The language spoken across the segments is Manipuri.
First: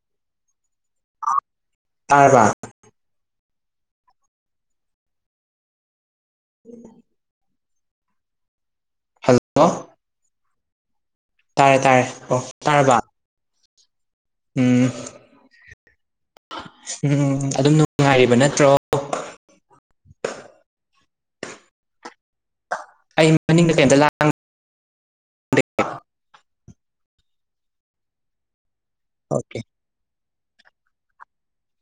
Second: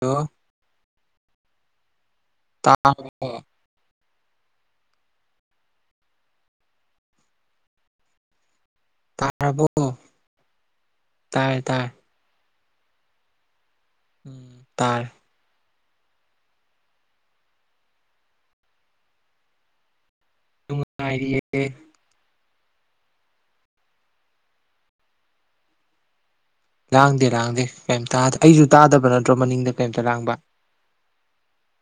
ꯍꯜꯂꯣ ꯇꯥꯏꯔꯕ ꯑꯣꯥ ꯏ ꯃꯥꯅꯤ ꯇꯥꯔꯕꯣ ꯇꯥꯔꯦ ꯇꯥꯔꯦ ꯑꯣ ꯇꯥꯔꯕ ꯎꯝ ꯎꯝ ꯑꯗꯨꯝ ꯅꯨꯡꯉꯥꯏꯔꯤꯕ ꯅꯠꯇ꯭ꯔꯣ ꯇꯉꯏꯔꯤꯌꯦ ꯑꯩ ꯃꯅꯤꯡꯗ ꯀꯩꯝꯇ ꯂꯥꯡ ꯂꯥꯡꯗꯦ ꯂꯥꯡꯗꯦ ꯀꯩꯝꯇ ꯑꯩꯁꯨ ꯇꯥꯗꯕ ꯅꯠꯇ꯭ꯔꯣ ꯑꯣꯀꯦ ꯃꯅꯤꯡꯗ ꯀꯩꯝꯇ ꯂꯥꯡꯕ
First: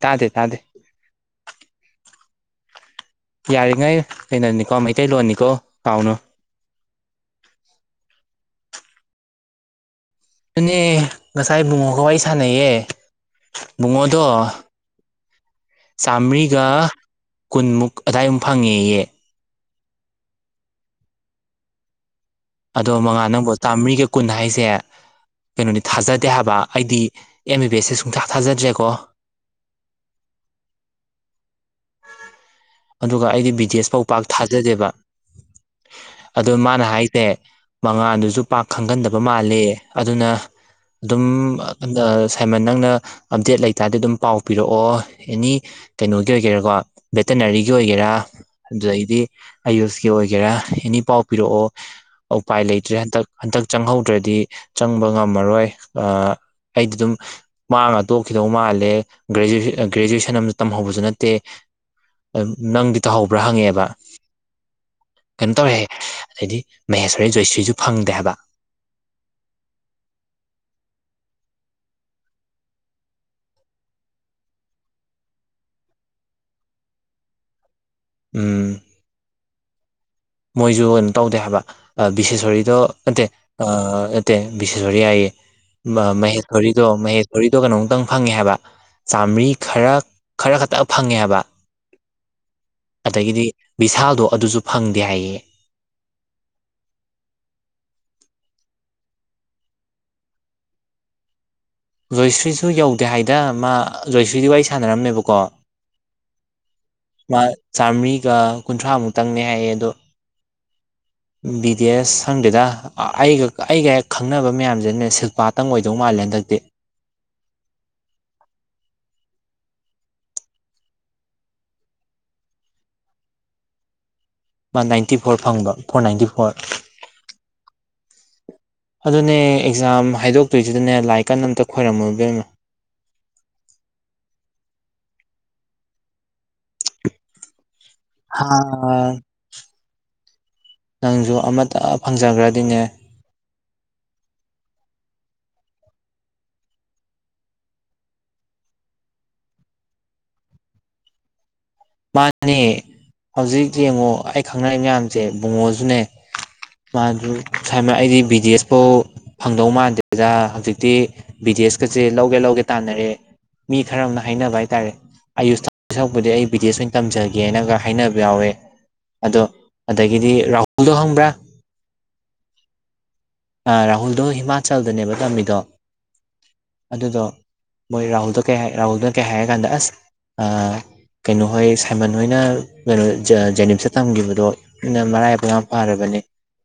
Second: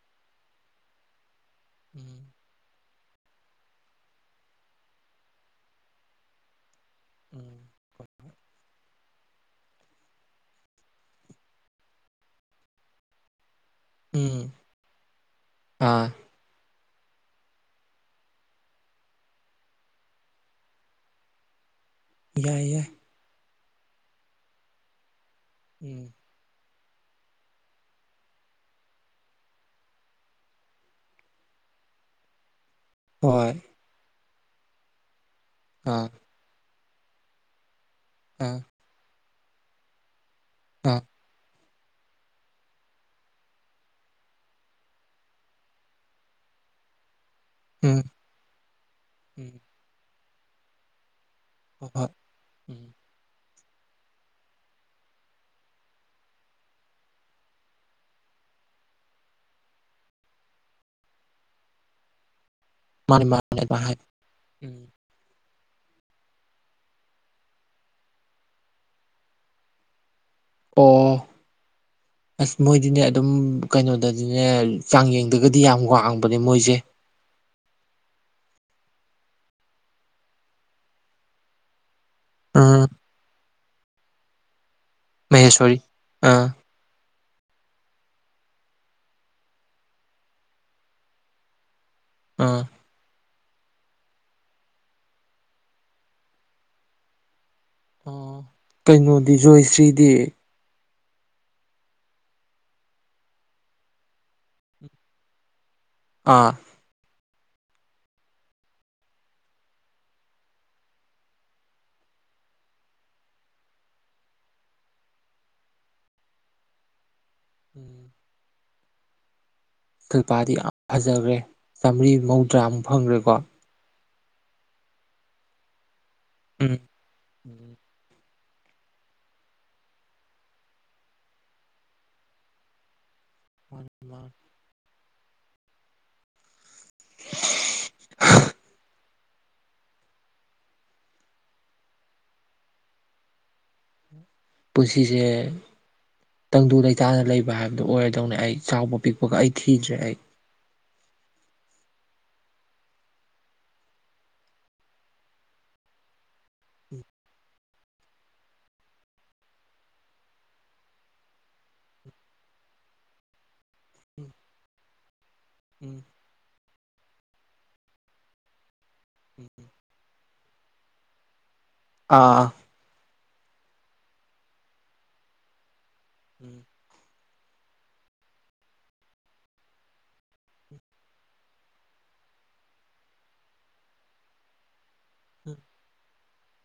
ꯇꯥꯗꯦ ꯇꯥꯗꯦ ꯎꯝ ꯌꯥꯔꯤꯉꯩ ꯀꯩꯅꯣꯅꯤꯀꯣ ꯃꯩꯇꯩꯂꯣꯟꯅꯤꯀꯣ ꯀꯥꯎꯅꯨ ꯎꯝ ꯅꯅꯦ ꯉꯁꯥꯏ ꯨꯡꯉꯣ ꯀ ꯑꯩ ꯑꯩ ꯁꯥꯟꯩꯌꯦꯦ ꯕꯨꯡꯉꯣꯗꯣ ꯎꯝ ꯑꯥ ꯆꯥꯝꯃꯔꯤꯒ ꯀꯨꯟꯃꯨꯛ ꯑꯗꯥꯏꯝ ꯐꯪꯉꯦꯌꯦ ꯌꯥꯏ ꯌꯥꯏ ꯑꯗꯣ ꯃꯉꯥꯟ ꯅꯪꯕꯣ ꯆꯥꯝꯃꯔꯤꯒ ꯀꯨꯟ ꯍꯥꯏꯁꯦ ꯀꯩꯅꯣꯅꯤ ꯎꯝ ꯊꯥꯖꯗꯦ ꯍꯥꯏꯕ ꯑꯩꯗꯤ ꯑꯦꯝ ꯕꯤ ꯕꯤ ꯑꯦꯁꯁꯦ ꯁꯨꯡꯊꯥꯛ ꯊꯥꯖꯗ꯭ꯔꯦꯀꯣ ꯑꯗꯨꯒ ꯑꯩꯗꯤ ꯍꯣꯏ ꯕꯤꯗꯦꯁ ꯐꯥꯎ ꯄꯥꯛ ꯊꯥꯖꯗꯦꯕ ꯑꯥ ꯑꯗꯣ ꯃꯥꯅ ꯍꯥꯏꯁꯦ ꯃꯉꯥꯟꯗꯨꯁꯨ ꯑꯥ ꯄꯥꯛ ꯈꯪꯒꯟꯗꯕ ꯃꯥꯜꯂꯦ ꯑꯗꯨꯅ ꯑꯥ ꯗꯨꯝ ꯑꯗ ꯁꯥꯏꯃꯟ ꯅꯪꯅ ꯑꯞꯗꯦꯠ ꯂꯩꯇꯥꯗꯤ ꯑꯗꯨꯝ ꯄꯥꯎ ꯄꯤꯔꯛꯑꯣ ꯑꯦꯅꯤ ꯀꯩꯅꯣꯒꯤ ꯑꯣꯏꯒꯦꯔ ꯕꯦꯇꯅꯔꯤꯒꯤ ꯎꯝ ꯑꯣꯏꯒꯦꯔꯥ ꯑꯗꯨꯗꯒꯤꯗꯤ ꯎꯝ ꯑꯌꯨꯁꯀꯤ ꯑꯣꯏꯒꯦꯔꯥ ꯑꯦꯅꯤ ꯄꯥꯎ ꯄꯤꯔꯛꯑꯣ ꯍꯣꯏ ꯍꯣꯏ ꯑꯧꯄꯥꯏ ꯎꯝ ꯂꯩꯇ꯭ꯔꯦ ꯍꯟꯗꯛ ꯍꯟꯗꯛ ꯆꯪꯍꯧꯗ꯭ꯔꯗꯤ ꯆꯪꯕ ꯉꯝꯃꯔꯣꯏ ꯑꯥ ꯑꯩꯗꯤ ꯗꯨꯝ ꯃꯥꯡꯉ ꯇꯣꯛꯈꯤ ꯗꯧ ꯃꯥꯜꯂꯦ ꯒ꯭ꯔꯦꯖꯨ ꯒ꯭ꯔꯦꯖꯨꯋꯦꯁꯟ ꯑꯝ ꯇꯝꯍꯧꯕꯁꯨ ꯅꯠꯇꯦ ꯅꯪꯗꯤ ꯃꯥꯅꯦ ꯇꯧꯍꯧꯕ꯭ꯔꯥ ꯃꯥꯅꯦ ꯑꯗꯨꯃꯥꯏ ꯍꯪꯉꯦꯕ ꯍꯥꯏ ꯎꯝ ꯀꯩꯝ ꯇꯧꯔꯦꯍꯦ ꯑꯗꯩꯗꯤ ꯃꯍꯦꯁꯣꯔꯤ ꯖꯣꯏꯁ꯭ꯔꯤꯁꯨ ꯐꯪꯗꯦ ꯍꯥꯏꯕ [inaudible] ꯑꯣ [inaudible] ꯑꯁ ꯃꯣꯏꯗꯤꯅꯦ ꯑꯗꯨꯝ ꯀꯩꯅꯣꯗꯗꯤꯅꯦ ꯆꯥꯡꯌꯦꯡꯗꯒꯗꯤ ꯌꯥꯝ ꯋꯥꯡꯕꯅꯦ ꯃꯣꯏꯁꯦ ꯎꯝ ꯃꯣꯏꯁꯨ ꯑꯝ ꯇꯧꯗꯦ ꯍꯥꯏꯕ ꯕꯤꯁꯦꯁꯣꯔꯤꯗꯣ ꯎꯝ ꯅꯠꯇꯦ ꯑꯥ ꯅꯠꯇꯦ ꯕꯤꯁꯦꯁꯤꯔꯤ ꯍꯥꯏꯌꯦ ꯃꯍꯦꯁꯣꯔꯤ ꯑꯥ ꯃꯍꯦꯁꯤꯔꯤꯗꯣ ꯃꯍꯦ ꯔꯤꯗꯣ ꯀꯩꯅꯣꯡꯇꯪ ꯐꯪꯉꯦ ꯍꯥꯏꯕ ꯆꯥꯝꯃ꯭ꯔꯤ ꯈꯔ ꯈꯔ ꯈꯛꯇ ꯐꯪꯉꯦ ꯍꯥꯏꯕ ꯑꯥ ꯑꯗꯒꯤꯗꯤ ꯚꯤꯁꯥꯜꯗꯣ ꯑꯗꯨꯁꯨ ꯐꯪꯗꯦ ꯍꯥꯏꯌꯦ ꯑ ꯀꯩꯅꯣꯗꯤ ꯖꯣꯏꯁ꯭ꯔꯤꯗꯤ ꯖꯣꯏꯁ꯭ꯔꯤꯁꯨ ꯌꯧꯗꯦ ꯍꯥꯏꯗ ꯃꯥ ꯖꯣꯏꯁ꯭ꯔꯤꯗꯤ ꯋꯥꯔꯤ ꯁꯥꯟꯅꯔꯝꯃꯦꯕꯀꯣ ꯑꯥ ꯃꯥ ꯆꯥꯃ꯭ꯔꯤꯒ ꯀꯨꯟꯊ꯭ꯔꯥ ꯃꯨꯛꯇꯪꯅꯦ ꯍꯥꯏꯌꯦ ꯑꯗꯣ ꯕꯤꯗꯤ ꯑꯦꯁ ꯁꯪꯗꯦꯗ ꯑꯩꯒ ꯑꯩꯒ ꯍꯦꯛ ꯈꯪꯅꯕ ꯃꯌꯥꯝꯁꯤꯅꯦ ꯁꯤꯜꯄꯥꯇꯪ ꯑꯣꯏꯗꯧ ꯃꯥꯜꯂꯦ [unintelligible] ꯎꯝ ꯐꯤꯜꯄꯥꯗꯤ ꯌꯥꯝ ꯐꯖꯒ꯭ꯔꯦ ꯆꯥꯝꯃ꯭ꯔꯤ ꯃꯧꯗ꯭ꯔꯥꯝ ꯐꯪꯒ꯭ꯔꯦꯀꯣ ꯋꯥꯟ ꯅꯥꯏꯟꯇꯤ ꯐꯣꯔ ꯐꯪꯕ ꯐꯣꯔ ꯅꯥꯏꯟꯇꯤ ꯐꯣꯔ ꯎꯝ ꯎꯝ ꯑꯗꯨꯅꯦ ꯑꯦꯛꯖꯥꯝ ꯍꯥꯏꯗꯣꯛꯇꯣꯏꯁꯤꯗꯅꯦ ꯂꯥꯏ ꯀꯟ ꯑꯝꯇ ꯈꯣꯏꯔꯝꯃꯨ ꯏꯕꯦꯃꯥ [inaudible] [unintelligible] [inaudible] ꯍꯥꯏ ꯅꯪꯁꯨ ꯑꯃꯠꯇ ꯐꯪꯖꯒ꯭ꯔꯗꯤꯅꯦ ꯄꯨꯁꯤꯁꯦ ꯇꯪꯗꯨ ꯂꯩꯇꯥꯅ ꯂꯩꯕ ꯍꯥꯏꯕꯗꯨ ꯑꯣꯏꯔꯗꯧꯅꯦ ꯑꯩ ꯆꯥꯎꯕ ꯄꯤꯛꯄꯒ ꯑꯩ ꯊꯤꯗ꯭ꯔꯦ ꯑꯩ ꯃꯥꯅꯦ ꯍꯧꯖꯤꯛ ꯖꯦꯡꯉꯣ ꯑꯩ ꯈꯪꯅꯔꯤ ꯃꯌꯥꯝꯖꯦ ꯕꯨꯡꯉꯣꯖꯨꯅꯦ [inaudible] ꯑꯩꯗꯤ ꯕꯤ ꯗꯤ ꯑꯦꯁ ꯄꯥꯎ ꯐꯪꯗꯧ ꯃꯥꯟꯗꯦ ꯍꯧꯖꯤꯛꯇꯤ [inaudible] ꯀꯁꯦ ꯂꯧꯒꯦ ꯂꯧꯒꯦ ꯇꯥꯟꯅꯔꯦ ꯃꯤ ꯈꯔ ꯑꯃꯅ ꯎꯝ ꯍꯥꯏꯅꯕ ꯍꯥꯏꯇꯥꯔꯦ ꯑꯌꯨꯁ ꯎꯝ [inaudible] ꯑꯩ ꯕꯤꯗꯦꯁ ꯑꯣꯏꯅ ꯇꯝꯖꯒꯦꯅꯒ ꯍꯥꯏꯅꯕ ꯌꯥꯎꯋꯦ ꯑꯗꯣ ꯎꯝ ꯑꯗꯒꯤꯗꯤ ꯔꯥꯍꯨꯜꯗꯣ ꯍꯪꯕ꯭ꯔꯥ ꯑꯥ ꯔꯥꯍꯨꯜꯗꯣ ꯍꯤꯃꯥꯆꯜꯗꯅꯦꯕ ꯇꯝꯃꯤꯗꯣ ꯎꯝ ꯑꯗꯨꯗꯣ ꯃꯣꯏ ꯔꯥꯍꯨꯜꯗꯣ ꯀꯩ ꯍꯥꯏ ꯔꯥꯍꯨꯜꯗ ꯀꯩ ꯍꯥꯏꯒꯥꯟꯗ ꯑꯁ ꯑꯥ ꯀꯩꯅꯣꯍꯣꯏ ꯁꯥꯏꯃꯟ ꯍꯣꯏꯅ ꯀꯩꯅꯣ ꯖꯦꯅꯤꯝꯁꯇ ꯇꯝꯒꯤꯕꯗꯣ ꯃꯔꯥꯏꯕꯛ ꯌꯥꯝ ꯄꯥꯔꯕꯅꯤ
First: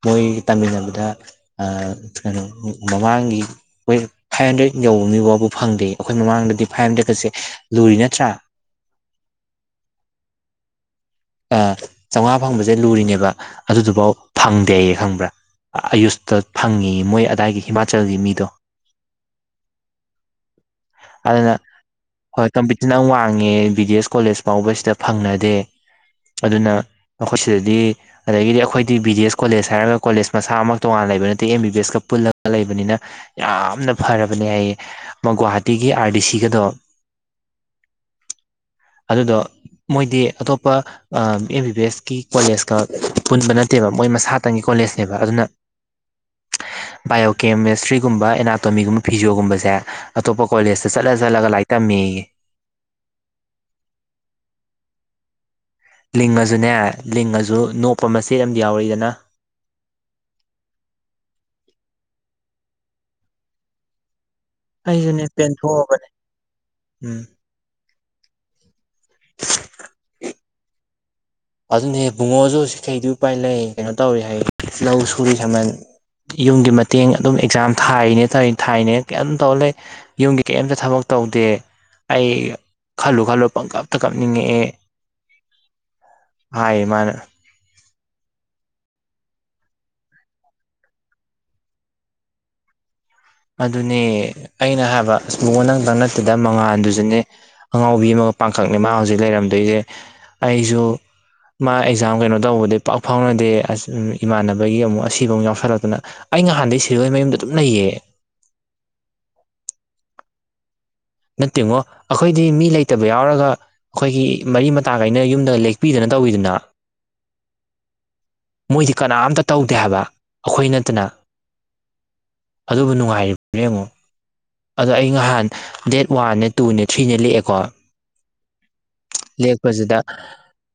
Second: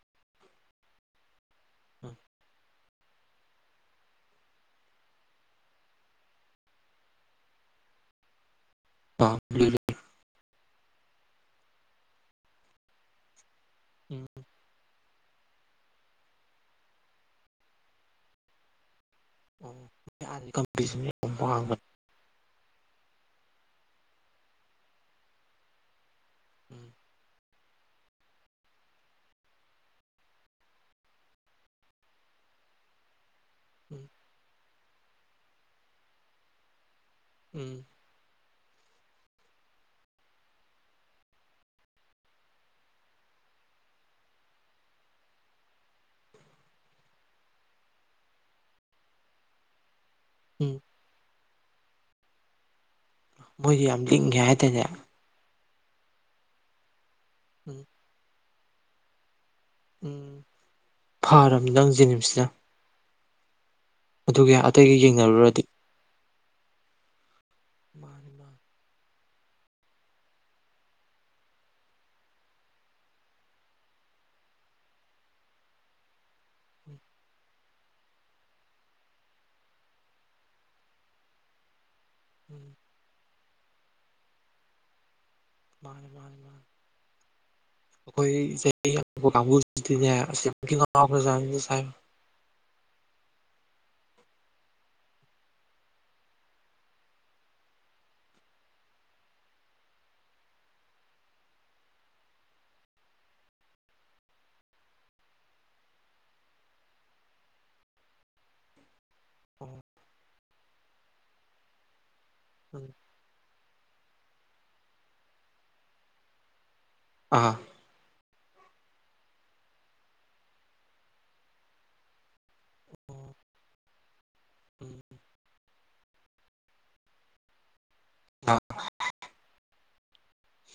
ꯃꯣꯏ ꯇꯥꯃꯤꯟꯅꯕꯗ ꯀꯩꯅꯣ ꯃꯃꯥꯡꯒꯤ ꯃꯣꯏ ꯐꯥꯏꯚ ꯍꯟꯗ꯭ꯔꯦꯗ ꯌꯧꯕ ꯃꯤꯐꯥꯎꯕ ꯐꯪꯗꯦ ꯑꯩꯈꯣꯏ ꯃꯃꯥꯡꯗ ꯐꯥꯏꯚ ꯍꯟꯗ꯭ꯔꯦꯠꯀꯁꯦ ꯂꯨꯔꯤ ꯅꯠꯇ꯭ꯔꯥ ꯑ ꯑ ꯆꯥꯝꯃꯉꯥ ꯐꯪꯕꯁꯦ ꯂꯨꯔꯤꯅꯦꯕ ꯑꯗꯨꯗꯨꯐꯥꯎ ꯐꯪꯗꯦ ꯑꯩꯌꯦ ꯈꯪꯕ꯭ꯔꯥ ꯑꯌꯨꯁꯇ ꯐꯪꯉꯤ ꯃꯣꯏ ꯑꯗꯥꯏꯒꯤ ꯍꯤꯃꯥꯆꯜꯒꯤ ꯃꯤꯗꯣ ꯑꯣꯝꯤꯁ ꯌꯥꯝ ꯑꯗꯨꯅ ꯋꯥꯡꯕꯅꯦ ꯍꯣꯏ ꯀꯝꯄꯤꯇꯤꯁꯟ ꯌꯥꯝ ꯋꯥꯡꯉꯦ ꯕꯤ ꯗꯤ ꯑꯦꯁ ꯀꯣꯂꯦꯖ ꯐꯥꯎꯕꯁꯤꯗ ꯐꯪꯅꯗꯦ ꯑꯗꯨꯅ ꯎꯝ ꯃꯈꯣꯏ ꯁꯤꯗꯗꯤ ꯑꯗꯒꯤꯗꯤ ꯑꯩꯈꯣꯏꯗꯤ ꯕꯤ ꯗꯤ ꯑꯦꯁ ꯀꯣꯂꯦꯖ ꯍꯥꯏꯔꯒ ꯀꯣꯂꯦꯖ ꯃꯁꯥꯃꯛ ꯇꯣꯉꯥꯟꯅ ꯂꯩꯕ ꯅꯠꯇꯦ ꯑꯦꯝ ꯕꯤ ꯕꯤ ꯑꯦꯁꯀ ꯄꯨꯜꯂꯒ ꯂꯩꯕꯅꯤꯅ ꯌꯥꯝꯅ ꯎꯝ ꯐꯔꯕꯅꯦ ꯍꯥꯏꯌꯦ ꯃ ꯒꯨꯍꯥꯇꯤꯒꯤ ꯑꯥꯔ ꯗꯤ ꯁꯤꯒꯗꯣ ꯎꯝ ꯑꯗꯨꯗꯣ ꯃꯣꯏꯗꯤ ꯑꯇꯣꯞꯄ ꯑꯦꯝ ꯕꯤ ꯕꯤ ꯑꯦꯁ ꯀꯤ ꯀꯣꯂꯦꯖꯀ ꯄꯨꯟꯕ ꯅꯠꯇꯦꯕ ꯃꯣꯏ ꯃꯁꯥꯇꯪꯒꯤ ꯀꯣꯂꯦꯖꯅꯦꯕ ꯑꯗꯨꯅ ꯕꯥꯏꯑꯣꯀꯦꯃꯦꯁꯇ꯭ꯔꯤꯒꯨꯝꯕ ꯑꯦꯅꯥꯇꯣꯃꯤꯒꯨꯝꯕ ꯐꯤꯖꯤꯣꯒꯨꯝꯕꯁꯦ ꯑꯇꯣꯞꯄ ꯎꯝ ꯀꯣꯂꯦꯖꯇ ꯆꯠꯂ ꯆꯠꯂꯒ ꯂꯥꯏꯔꯤꯛ ꯇꯝꯃꯤ ꯃꯣꯏꯁ ꯌꯥꯝ ꯇꯤꯡꯒꯦ ꯍꯥꯏꯇꯥꯅꯦ ꯂꯤꯡ ꯑꯗꯨꯅꯦ ꯂꯤꯡꯑꯁꯨ ꯅꯣꯛꯄ ꯃꯆꯦꯠ ꯑꯃꯗꯤꯝ ꯌꯥꯎꯔꯛꯏꯗꯅ ꯐꯔꯕꯅꯤ ꯅꯪ ꯖꯦꯅꯤꯝꯁꯇ ꯑꯗꯨꯒ ꯑꯇꯩꯒ ꯑꯩꯁꯨꯅꯦ ꯌꯦꯡꯅꯔꯨꯔꯗꯤ ꯄꯦꯟꯊꯣꯛꯑꯕꯅꯦ ꯎꯝ ꯃꯥꯅꯦ ꯃꯥ [unintelligible] ꯑꯗꯨꯅꯦ ꯄꯨꯡꯉꯣꯁꯨ ꯁꯤꯈꯩꯗꯤ ꯎꯄꯥꯏ ꯂꯩ ꯀꯩꯅꯣ ꯇꯧꯔꯤ ꯍꯥꯏ ꯂꯧ ꯁꯨꯔꯤ ꯁꯃꯟ ꯌꯨꯝꯒꯤ ꯎꯝ ꯃꯇꯦꯡ ꯑꯗꯨꯝ ꯑꯦꯛꯖꯥꯝ ꯊꯥꯏꯅꯦ ꯇꯧꯋ ꯊꯥꯏꯅꯦ ꯀꯝ ꯇꯧ ꯂꯩ ꯌꯨꯝꯒꯤ ꯀꯩꯝꯇ ꯊꯕꯛ ꯇꯧ ꯇꯧꯗꯦ ꯑꯩ ꯎꯝ ꯈꯜꯂꯨ ꯈꯜꯂꯨ ꯄꯪ ꯀꯞꯇ ꯀꯞꯅꯤꯡꯉꯛꯑꯦ ꯃꯥ ꯍꯥꯏꯃꯅ ꯑꯩꯈꯣꯏ ꯆꯍꯤ ꯀꯥꯡꯕꯨꯅꯦꯖꯥ [unintelligible] ꯑꯗꯨꯅꯦ ꯑꯩꯅ ꯍꯥꯏꯕꯛ ꯅꯛꯇꯪ ꯅꯠꯇꯗ ꯃꯉꯥꯥꯟꯗꯨꯁꯨꯅꯦ ꯑꯉꯥꯎꯕꯤ ꯑꯃ ꯄꯥꯡꯈꯛꯅꯦ ꯃꯥ ꯍꯧꯖꯤꯛ ꯂꯩꯔꯝꯗꯣꯏꯁꯦ ꯑꯩꯁꯨ ꯃꯥ ꯑꯦꯛꯖꯥꯝ ꯀꯩꯅꯣ ꯇꯧꯕꯗꯤ ꯄꯥꯛ ꯐꯥꯎꯅꯗꯦ ꯏꯃꯥꯟꯅꯕꯒꯤ ꯑꯃꯨꯛ ꯑꯁꯤꯕ ꯑꯃꯨꯛ ꯌꯥꯎꯁꯜꯂꯛꯇꯨꯅ ꯑꯩ ꯅꯍꯥꯟꯗꯩ ꯁꯤꯔꯣꯏ ꯃꯌꯨꯝꯗ ꯗꯨꯝ ꯂꯩ ꯌꯦ ꯅꯠꯇꯦꯉꯣ ꯑꯩꯈꯣꯏꯗꯤ ꯃꯤ ꯂꯩꯇꯕ ꯌꯥꯎꯔꯒ ꯑꯩꯈꯣꯏꯒꯤ ꯃꯔꯤ ꯃꯇꯥ ꯀꯥꯏꯅ ꯌꯨꯝꯗ ꯂꯦꯛꯄꯤꯗꯅꯠꯇ ꯇꯧꯋꯤꯗꯅ ꯑ ꯃꯣꯏꯗꯤ ꯀꯅꯥꯝꯇ ꯇꯧꯗꯦ ꯍꯥꯏꯕ ꯑꯩꯈꯣꯏ ꯅꯠꯇꯅ ꯑꯗꯨꯕꯨ ꯅꯨꯡꯉꯥꯏꯔꯤꯕꯅꯦ ꯌꯦꯡꯉꯣ ꯑꯗꯣ ꯑꯩ ꯅꯍꯥꯟ ꯗꯦꯠ ꯋꯥꯦ ꯇꯨꯅꯦ ꯊ꯭ꯔꯤꯅꯦ ꯂꯦꯛꯑꯦꯀꯣ ꯑ ꯌꯦꯛꯄꯁꯤꯗ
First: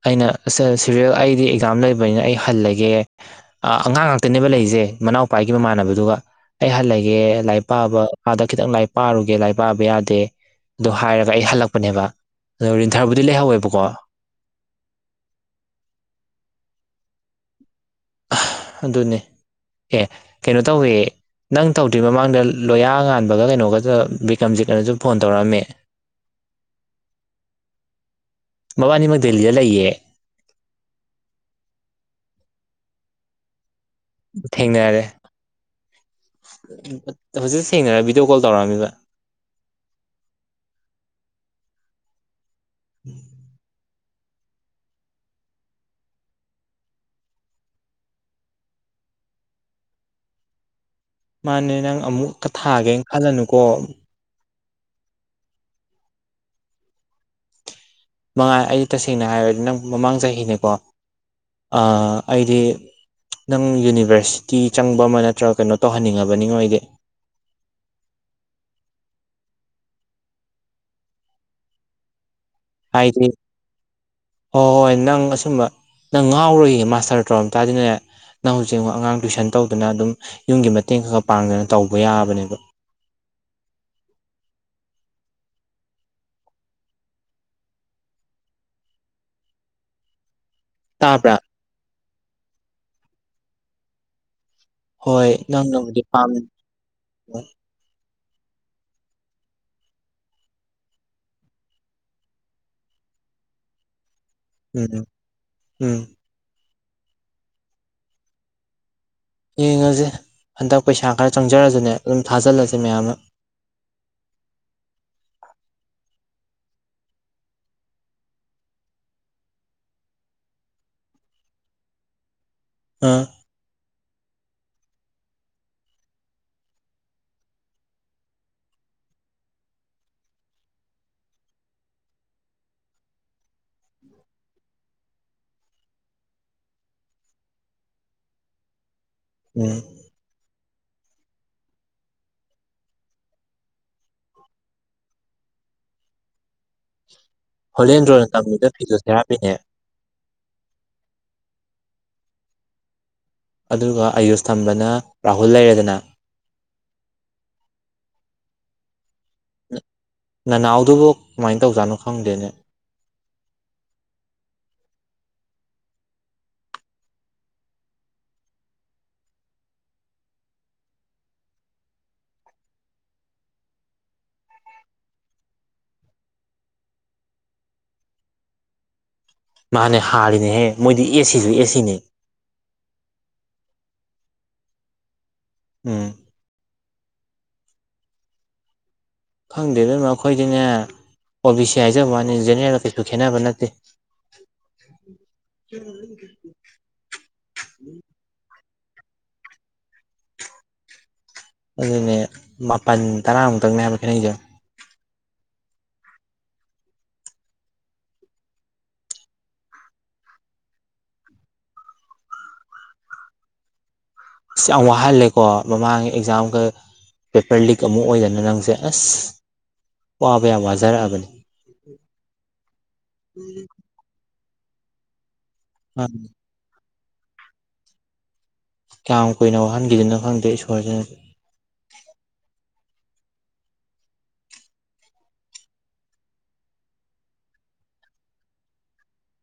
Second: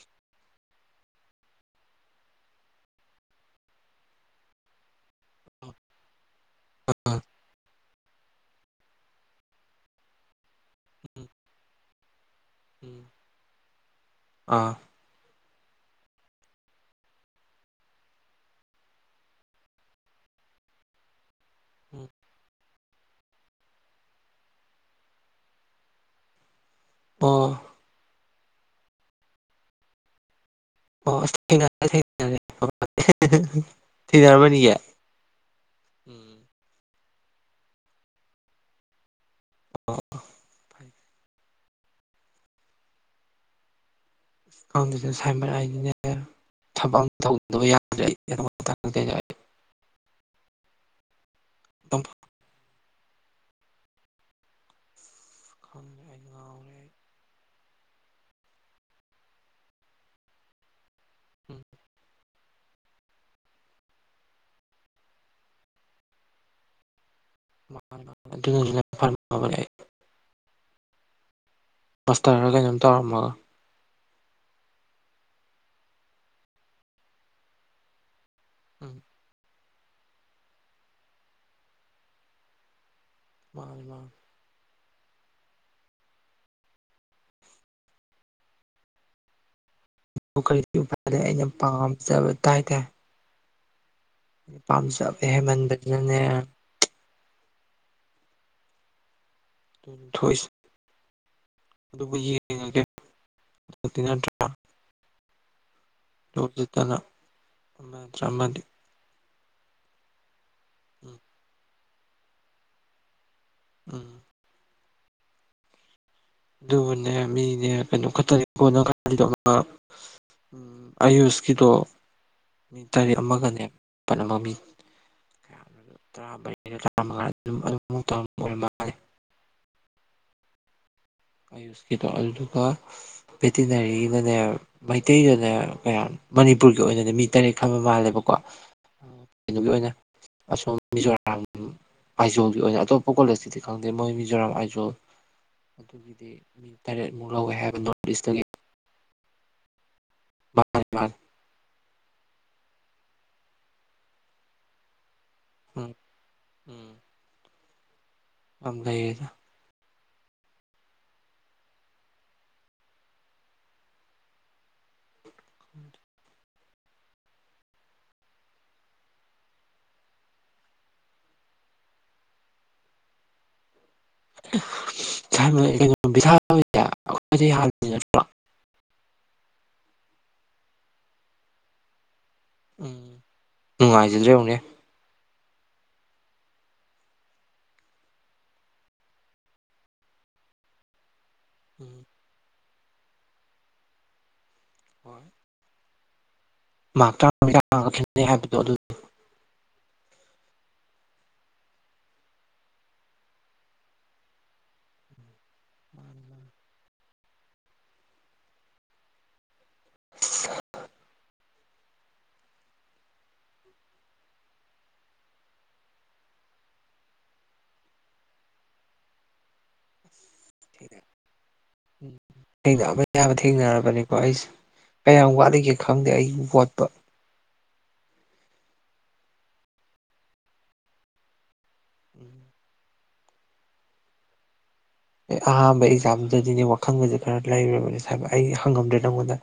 ꯑꯩꯅ ꯁꯤꯔꯤꯦꯜ ꯑꯩꯗꯤ ꯑꯦꯛꯖꯥꯝ ꯂꯩꯕꯅꯤꯅ ꯑꯩ ꯍꯜꯂꯒꯦ ꯑꯉꯥꯡ ꯉꯥꯛꯇꯅꯦꯕ ꯂꯩꯖꯦ ꯃꯅꯥꯎ ꯄꯥꯏꯈꯤꯕ ꯃꯃꯥꯟꯅꯕꯗꯨꯒ ꯑꯩ ꯍꯜꯂꯒꯦ ꯂꯥꯏꯔꯤꯛ ꯄꯥꯕ ꯈꯤꯇꯪ ꯂꯥꯏꯛ ꯄꯥꯔꯨꯒꯦ ꯂꯥꯏꯔꯤ ꯄꯥꯛꯕ ꯌꯥꯗꯦ ꯑꯗꯨꯣ ꯍꯥꯏꯔꯒ ꯑꯩ ꯍꯜꯂꯛꯄꯅꯦꯕ ꯑꯗꯣ ꯔꯤꯟꯊꯔꯕꯨꯗꯤ ꯂꯩꯍꯧꯋꯦꯕꯀꯣ ꯑꯥ ꯑꯗꯨꯅꯦ ꯑꯦ ꯀꯩꯅꯣ ꯇꯧꯋꯦ ꯅꯪ ꯇꯧꯗ꯭ꯔꯤ ꯃꯃꯥꯡꯗ ꯂꯣꯌꯥ ꯉꯥꯟꯕꯒ ꯀꯩꯅꯣꯒ ꯕꯤꯀ꯭ꯔꯝꯖꯤꯠꯅꯅꯁꯨ ꯐꯣꯟ ꯇꯧꯔꯛꯝꯃꯤ ꯑꯣ ꯃꯕꯥꯅꯤꯃꯛ ꯗꯦꯜꯂꯤꯗ ꯂꯩꯌꯦ ꯑꯣ ꯊꯦꯡꯅꯔꯝꯃꯅꯤꯌꯦ ꯊꯦꯡꯅꯔꯔꯦ ꯍꯧꯖꯤꯛ ꯁꯦꯡꯅꯔ ꯚꯤꯗꯤꯑꯣ ꯀꯣꯜ ꯇꯧꯔꯛꯑꯝꯃꯤꯕ ꯑꯣ ꯎꯝ ꯀꯥꯎꯟꯗꯁꯨ ꯁꯥꯏꯃꯔ ꯑꯗꯨꯅꯦ ꯊꯕꯛ ꯇꯧꯗꯕ ꯌꯥꯗ꯭ꯔꯦ ꯑꯩ ꯑꯗꯨ ꯃꯥꯅꯦ ꯅꯪ ꯑꯗꯨꯝ ꯑꯃꯨꯛꯀ ꯊꯥꯒꯦꯅ ꯈꯜꯂꯅꯨꯀꯣ ꯈꯟ ꯑꯦꯖ ꯉꯎꯔꯦ ꯃꯉꯥꯏ ꯑꯩ ꯇꯁꯦꯡꯅ ꯍꯥꯏꯔꯗꯤ ꯅꯪ ꯃꯃꯥꯡ ꯆꯍꯤꯅꯦꯀꯣ ꯎꯝ ꯑꯩꯗꯤ ꯅꯪ ꯌꯨꯅꯤꯚꯔꯁꯤꯇꯤ ꯆꯪꯕ ꯑꯃ ꯅꯠꯇ꯭ꯔꯒ ꯀꯩꯅꯣ ꯇꯧꯍꯟꯅꯤꯡꯉꯕꯅꯤꯉ ꯑꯣꯏꯗꯤꯦ [inaudible] ꯇꯔ ꯀꯩꯅꯣꯝ ꯇꯧꯔꯝꯃꯒ ꯍꯥꯏꯗꯤ ꯍꯣꯏ ꯍꯣꯏ ꯅꯪ ꯑꯁꯨꯝꯕ ꯅꯪ ꯉꯥꯎꯔꯣꯏꯏ ꯃꯥꯁꯇꯔ ꯇꯧꯔꯝ ꯇꯥꯗꯤꯅꯦ ꯅꯪ ꯍꯧꯖꯤꯛꯛ ꯎꯝ ꯑꯉꯥꯡ ꯇꯨꯏꯁꯟ ꯇꯧꯗꯨꯅ ꯑꯗꯨꯝ ꯌꯨꯝꯒꯤ ꯃꯇꯦꯡ ꯈꯔ ꯈꯔ ꯄꯥꯡꯗꯅ ꯇꯧꯕ ꯌꯥꯕꯅꯦꯕ ꯃꯥꯅꯤ ꯃꯥꯅꯤ ꯀꯔꯤ ꯎꯗ ꯇꯥꯕ꯭ꯔꯥ ꯑꯩꯅ ꯄꯥꯝꯖꯕ ꯇꯥꯏꯇꯥꯔꯦ ꯍꯣꯏ ꯅꯪ ꯅꯕꯨꯗꯤ ꯄꯥꯝꯃꯤ ꯍꯦꯃꯟꯕꯁꯤꯅꯅꯦ ꯊꯣꯏꯁ ꯑꯗꯨ ꯎꯝ ꯎꯝ ꯖꯤꯠꯇꯅ ꯑ ꯆꯃꯗꯤ ꯌꯦꯡꯉꯁꯤꯦ ꯍꯟꯗꯛ ꯄꯩꯁꯥ ꯈꯔ ꯆꯪꯖꯔꯁꯨꯅꯦ ꯑꯗꯨꯝ ꯊꯥꯖꯤꯜꯂꯁꯦ ꯃꯌꯥꯝꯅ ꯎꯝ ꯑꯗꯨꯕꯨꯅꯦ ꯃꯤꯅꯦ ꯀꯩꯅꯣ ꯈꯛꯇꯅꯤ ꯀꯣꯟꯅ ꯈꯜꯂꯤꯗ ꯎꯝ ꯑꯌꯨꯁꯀꯤꯗꯣ ꯃꯤ ꯇꯔꯦꯠ ꯑꯥ ꯑꯃꯒꯅꯦꯕ ꯄꯅꯃꯃꯤ ꯇꯔꯥꯃꯔꯤꯗ ꯇꯔꯥꯃꯉꯥ ꯑꯗꯨꯝꯧ ꯑꯣꯏꯔꯝ ꯃꯥꯦ [inaudible] ꯑꯌꯨꯁꯀꯤꯗꯣ ꯑꯗꯨꯗꯨꯒ ꯚꯦꯇꯤꯅꯔꯤꯗꯅꯦ ꯃꯩꯇꯩꯗꯅꯦ ꯀꯌꯥ ꯃꯅꯤꯄꯨꯔꯒꯤ ꯑꯣꯏꯅꯗꯤ ꯃꯤ ꯇꯔꯦꯠ ꯈꯪꯕ ꯃꯥꯜꯂꯦꯕꯀꯣ ꯀꯩꯅꯣꯒꯤ ꯎꯝ ꯑꯣꯏꯅ ꯑꯁꯣꯝ ꯃꯤꯖꯣꯔꯥꯝ ꯑꯥꯏꯖꯣꯜꯒꯤ ꯑꯣꯏꯅ ꯑꯇꯣꯞꯄ ꯀꯣꯂꯦꯖꯀꯤꯗꯤ ꯈꯪꯗꯦ ꯃꯣꯏ ꯃꯤꯖꯣꯔꯥꯝ ꯑꯥꯏꯖꯣꯜ ꯑꯗꯨꯒꯤꯗꯤ ꯃꯤ ꯇꯔꯦꯠꯃꯨꯛ ꯂꯧꯋꯦ ꯍꯥꯏꯕ ꯅꯣꯔꯠ ꯏꯁꯇꯒꯤ ꯌꯥꯃꯤꯅꯦ [inaudible] ꯑꯗꯨꯒ ꯑꯌꯨꯁ ꯊꯝꯕꯅ ꯔꯥꯍꯨꯜ ꯎꯝ ꯂꯩꯔꯦꯗꯅꯥ ꯑ ꯂꯩꯗ ꯅꯅꯥꯎꯗꯨꯕꯨ ꯀꯃꯥꯏꯅ ꯇꯧꯖꯥꯠꯅꯣ ꯈꯪꯗꯦꯅꯦ ꯈꯪꯗꯦ [unintelligible] [unintelligible] ꯈꯣꯏꯅꯤ ꯅꯠꯇ꯭ꯔ ꯃꯥꯅꯦ ꯍꯥꯜꯂꯤꯅꯦꯍꯦ ꯃꯣꯏꯗꯤ ꯑꯦꯁꯤꯁꯨ ꯑꯦꯁꯤꯅꯦ ꯎꯝ ꯅꯨꯡꯉꯥꯏꯖꯗ꯭ꯔ ꯌꯦꯡꯉꯨꯅꯦ ꯎꯝ ꯈꯪꯗꯦꯗ ꯃ ꯑꯈꯣꯏꯗꯤꯅꯦ ꯑꯣ ꯕꯤ ꯁꯤ ꯎꯝ ꯍꯥꯏꯖꯕ ꯃꯥꯅꯤ ꯖꯦꯅꯦꯔꯦꯜ ꯀꯩꯁꯨ ꯈꯦꯅꯕ ꯅꯠꯇꯦ ꯍꯣꯏ ꯀ [inaudible] ꯃꯛ ꯇꯔꯥꯃꯤ ꯇꯔ꯭ꯉꯥ ꯈꯦꯠꯅꯩ ꯍꯥꯏꯕꯗꯣ ꯑꯗꯨ ꯑꯗꯨꯅꯦ ꯃꯥꯄꯜ ꯇꯔꯥꯃꯨꯛꯇꯪꯅꯦ ꯍꯥꯏꯕ ꯈꯦꯠꯅꯩꯁꯦ ꯃꯥꯅꯤ ꯃꯥꯅꯤ [inaudible] ꯌꯥꯝ ꯋꯥꯍꯜꯂꯦꯀꯣ ꯃꯃꯥꯡꯒꯤ ꯑꯦꯛꯖꯥꯝꯒ ꯄꯦꯄꯔ ꯂꯤꯛ ꯑꯃꯨꯛ ꯑꯣꯏꯗꯅ ꯅꯪꯁꯦ ꯑꯁ ꯋꯥꯕ ꯑꯁ ꯌꯥꯝ ꯋꯥꯖꯔꯛꯑꯕꯅꯤ ꯊꯦꯡꯅꯑꯕ ꯌꯥꯕ ꯊꯦꯡꯅꯔꯕꯅꯤꯀꯣ ꯑꯩꯁꯦ ꯀꯌꯥꯝ ꯋꯥꯠꯂꯤꯒꯦ ꯈꯪꯗꯦ ꯑꯩ ꯋꯥꯠꯄ ꯀꯌꯥꯝ ꯀꯨꯏꯅ ꯋꯥꯍꯟꯈꯤꯗꯅꯣ ꯈꯪꯗꯦ ꯏꯁꯣꯔꯁꯤꯅ ꯎꯝ ꯑꯦ ꯑꯍꯥꯟꯕ ꯑꯦꯛꯖꯥꯝꯗꯗꯤꯅꯦ ꯋꯥꯈꯜꯒꯁ ꯈꯔ ꯂꯩꯨꯔꯕꯅꯦ ꯍꯥꯏꯕ ꯑꯩ ꯍꯪꯉꯝꯗ꯭ꯔꯦ ꯅꯪꯉꯣꯟꯗ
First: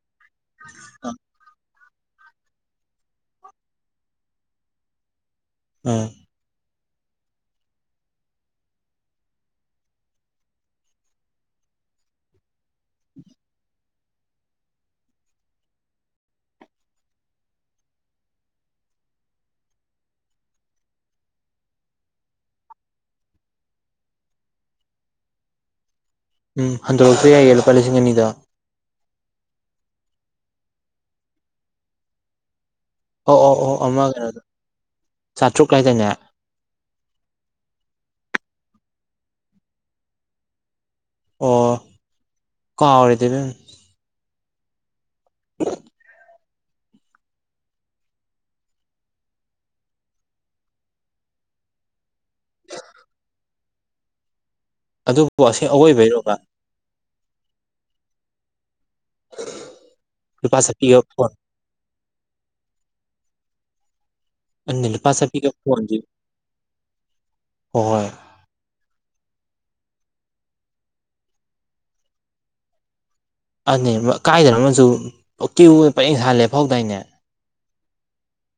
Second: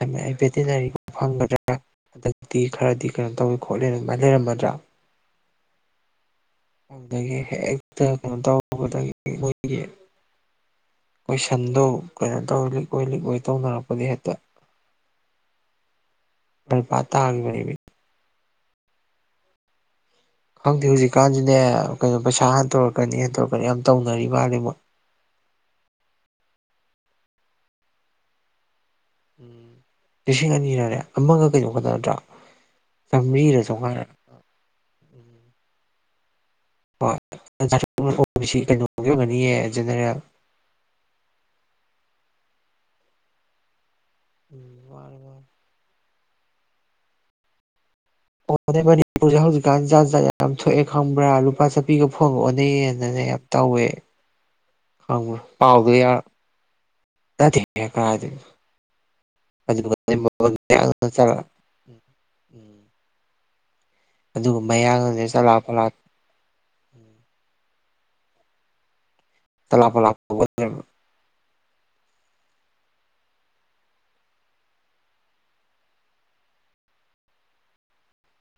ꯑꯩ ꯚꯦꯇꯤꯅꯔꯤ ꯐꯪꯒꯗ꯭ꯔꯥ ꯍꯟꯗꯛꯇꯤ ꯈꯔꯗꯤ ꯀꯩꯅꯣ ꯇꯧꯏꯦ ꯈꯣꯠꯂꯦ ꯑꯗꯨꯃꯥꯏꯅ ꯂꯩꯔꯝꯃꯗ꯭ꯔꯥ ꯑ ꯑꯗꯨꯒꯤ ꯍꯦꯛꯇ ꯀꯩꯅꯣ ꯇꯧꯔꯨꯕꯗꯒꯤ ꯃꯣꯏꯒꯤ ꯀꯣꯏꯁꯟꯗꯣ ꯀꯩꯅꯣ ꯇꯧ ꯂꯤꯛ ꯑꯣꯏ ꯂꯤꯛ ꯑꯣꯏ ꯇꯧꯅꯔꯛꯄꯗꯤ ꯍꯦꯛꯇ ꯃ ꯄꯥꯇꯒꯤꯕꯅꯦꯃꯤ ꯈꯪꯗꯦ ꯍꯧꯖꯤꯛꯀꯥꯟꯁꯤꯅꯦ ꯀꯩꯅꯣ ꯄꯩꯁꯥ ꯍꯟꯇꯣꯔꯛꯀꯅꯤ ꯍꯟꯇꯣꯔꯛꯀꯅꯤ ꯌꯥꯝ ꯇꯧꯅꯔꯤ ꯃꯥꯜꯂ ꯃꯣꯏꯛ ꯎꯝ ꯍꯟꯗꯣꯔꯄ ꯌꯥꯏꯌꯦ ꯂꯨꯄꯥ ꯂꯤꯁꯤꯡ ꯑꯅꯤꯗꯣ ꯎꯝ ꯂꯤꯁꯤꯡ ꯑꯅꯤ ꯂꯔꯦ ꯑꯃꯒ ꯀꯩꯗꯧꯀꯗ ꯅꯠꯇ꯭ꯔꯥ ꯑꯣ ꯆꯥꯝꯃꯔꯤꯔ ꯑꯧ ꯑꯣ ꯆꯧꯉꯥꯔ ꯑꯃꯒꯩꯅ ꯆꯥꯇ꯭ꯔꯨꯛꯀꯥꯏꯗꯅꯦ ꯍꯣꯏꯣꯡꯁꯤ ꯀꯩꯅꯣꯒꯤ ꯑꯣꯏꯒꯅꯤꯌꯦ ꯖꯦꯅꯦꯔꯦꯜ ꯑꯣ ꯀꯥꯎ ꯔꯦꯗ ꯏꯕꯦꯝꯃ ꯎꯝ ꯋꯥꯔꯦ ꯋꯥ [unintelligible] ꯍꯅꯦ ꯃꯅꯤꯄꯨꯔꯁꯦ ꯍꯧꯖꯤꯛꯀꯥꯟ ꯖꯠ ꯖꯥ ꯌꯥꯝ ꯊꯣꯛꯑꯦ ꯈꯪꯕ꯭ꯔꯥ ꯂꯨꯄꯥ ꯆꯥꯄꯤꯒ ꯐꯣꯟꯒ ꯑꯣꯟꯅꯩꯌꯦꯅꯅꯦ ꯍꯦꯞ ꯇꯧꯋꯦ ꯑꯗꯨꯕꯨ ꯑꯁ ꯑꯋꯣꯏꯕꯩꯔꯣꯒ ꯅꯇꯦ ꯍꯦ ꯀꯔꯥꯏꯗꯒꯤꯅꯣ ꯀ꯭ꯔꯤꯄꯥ ꯁꯇꯤ ꯌ ꯐꯣꯟ ꯆꯠꯂ ꯎꯝ ꯑꯗꯨꯒ ꯃꯌꯥꯡꯅꯅꯦ ꯄꯥꯒ ꯆꯂꯥ ꯐ ꯄꯂꯥ ꯍꯣꯏ ꯆꯂꯞꯄ ꯂꯞ ꯑꯅꯤ ꯀꯥꯏꯗꯅ ꯑꯃꯁꯨ ꯀ꯭ꯌꯨ ꯑꯣꯏꯅ ꯄꯦꯡ ꯁꯥꯅ ꯂꯦꯐꯧꯗꯥꯏꯅꯦ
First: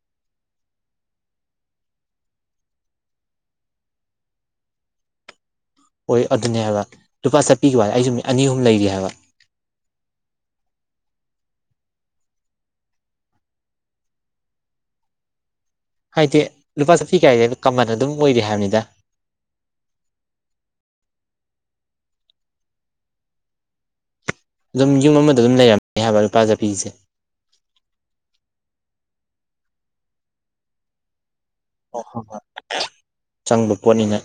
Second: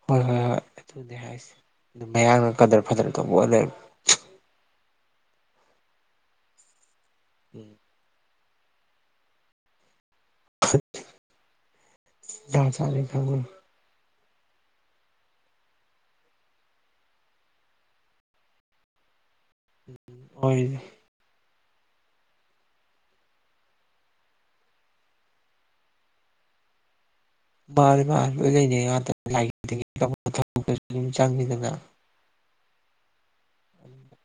ꯍꯣꯏ ꯍꯣꯏ ꯍꯣꯏ ꯑꯗꯨꯗꯤ ꯍꯥꯏꯁ ꯑꯗꯨꯝ ꯃꯌꯥꯡꯅ ꯀꯗꯔ ꯐꯗꯔ ꯇꯧꯕ ꯑꯣ ꯂꯩ ꯍꯣꯏ ꯑꯗꯨꯅꯦ ꯍꯥꯏꯕ ꯂꯨꯄꯥ ꯆꯠꯄꯤꯈꯤꯕ ꯑꯩꯁꯨ ꯃꯤꯠ ꯑꯅꯤ ꯑꯍꯨꯝ ꯂꯩꯔꯤ ꯍꯥꯏꯕ ꯂ ꯆꯂꯦ ꯊꯪꯒ ꯍꯥꯏꯗꯤ ꯂꯨꯄꯥ ꯆꯥꯄꯤ ꯀꯥꯏꯗꯤ ꯀꯃꯟ ꯑꯗꯨꯝ ꯑꯣꯏꯔꯤ ꯍꯥꯏꯕꯅꯤꯗ ꯑꯣꯏꯔꯤ ꯑꯗꯨꯝ ꯌꯨꯝ ꯑꯃꯗ ꯑꯗꯨꯝ ꯂꯩꯔꯝꯃꯦ ꯍꯥꯏꯕ ꯂꯨꯄꯥ ꯖꯄꯤꯁꯦ ꯃꯥꯅꯤ ꯃꯥꯅꯤ ꯂꯣꯏ ꯂꯩꯅꯩ ꯉꯥꯇꯅꯤ ꯂꯥꯏ ꯇꯤꯟꯒꯤ ꯇꯧ ꯊꯕꯛꯇꯁꯨ ꯑꯗꯨꯝ ꯆꯡꯉꯤꯗꯅ ꯍꯣꯏ ꯍꯣꯏ ꯆꯪꯕ ꯄꯣꯠꯅꯤꯅ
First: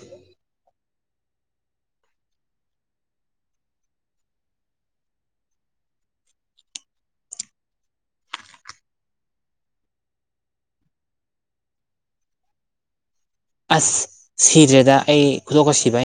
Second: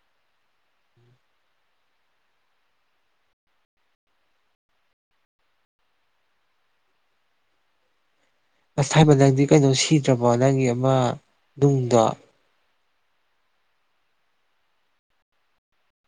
ꯑꯁ ꯍꯥꯏꯥꯏꯕ [inaudible] ꯅꯪꯗꯤ ꯀꯩꯅꯣ ꯁꯤꯗ꯭ꯔꯕꯣ ꯅꯪꯒꯤ ꯑꯃ ꯅꯨꯡꯗꯣ ꯑꯁ ꯁꯤꯗ꯭ꯔꯦꯗ ꯑꯩ ꯈꯨꯗꯣꯞꯁꯤꯕꯥ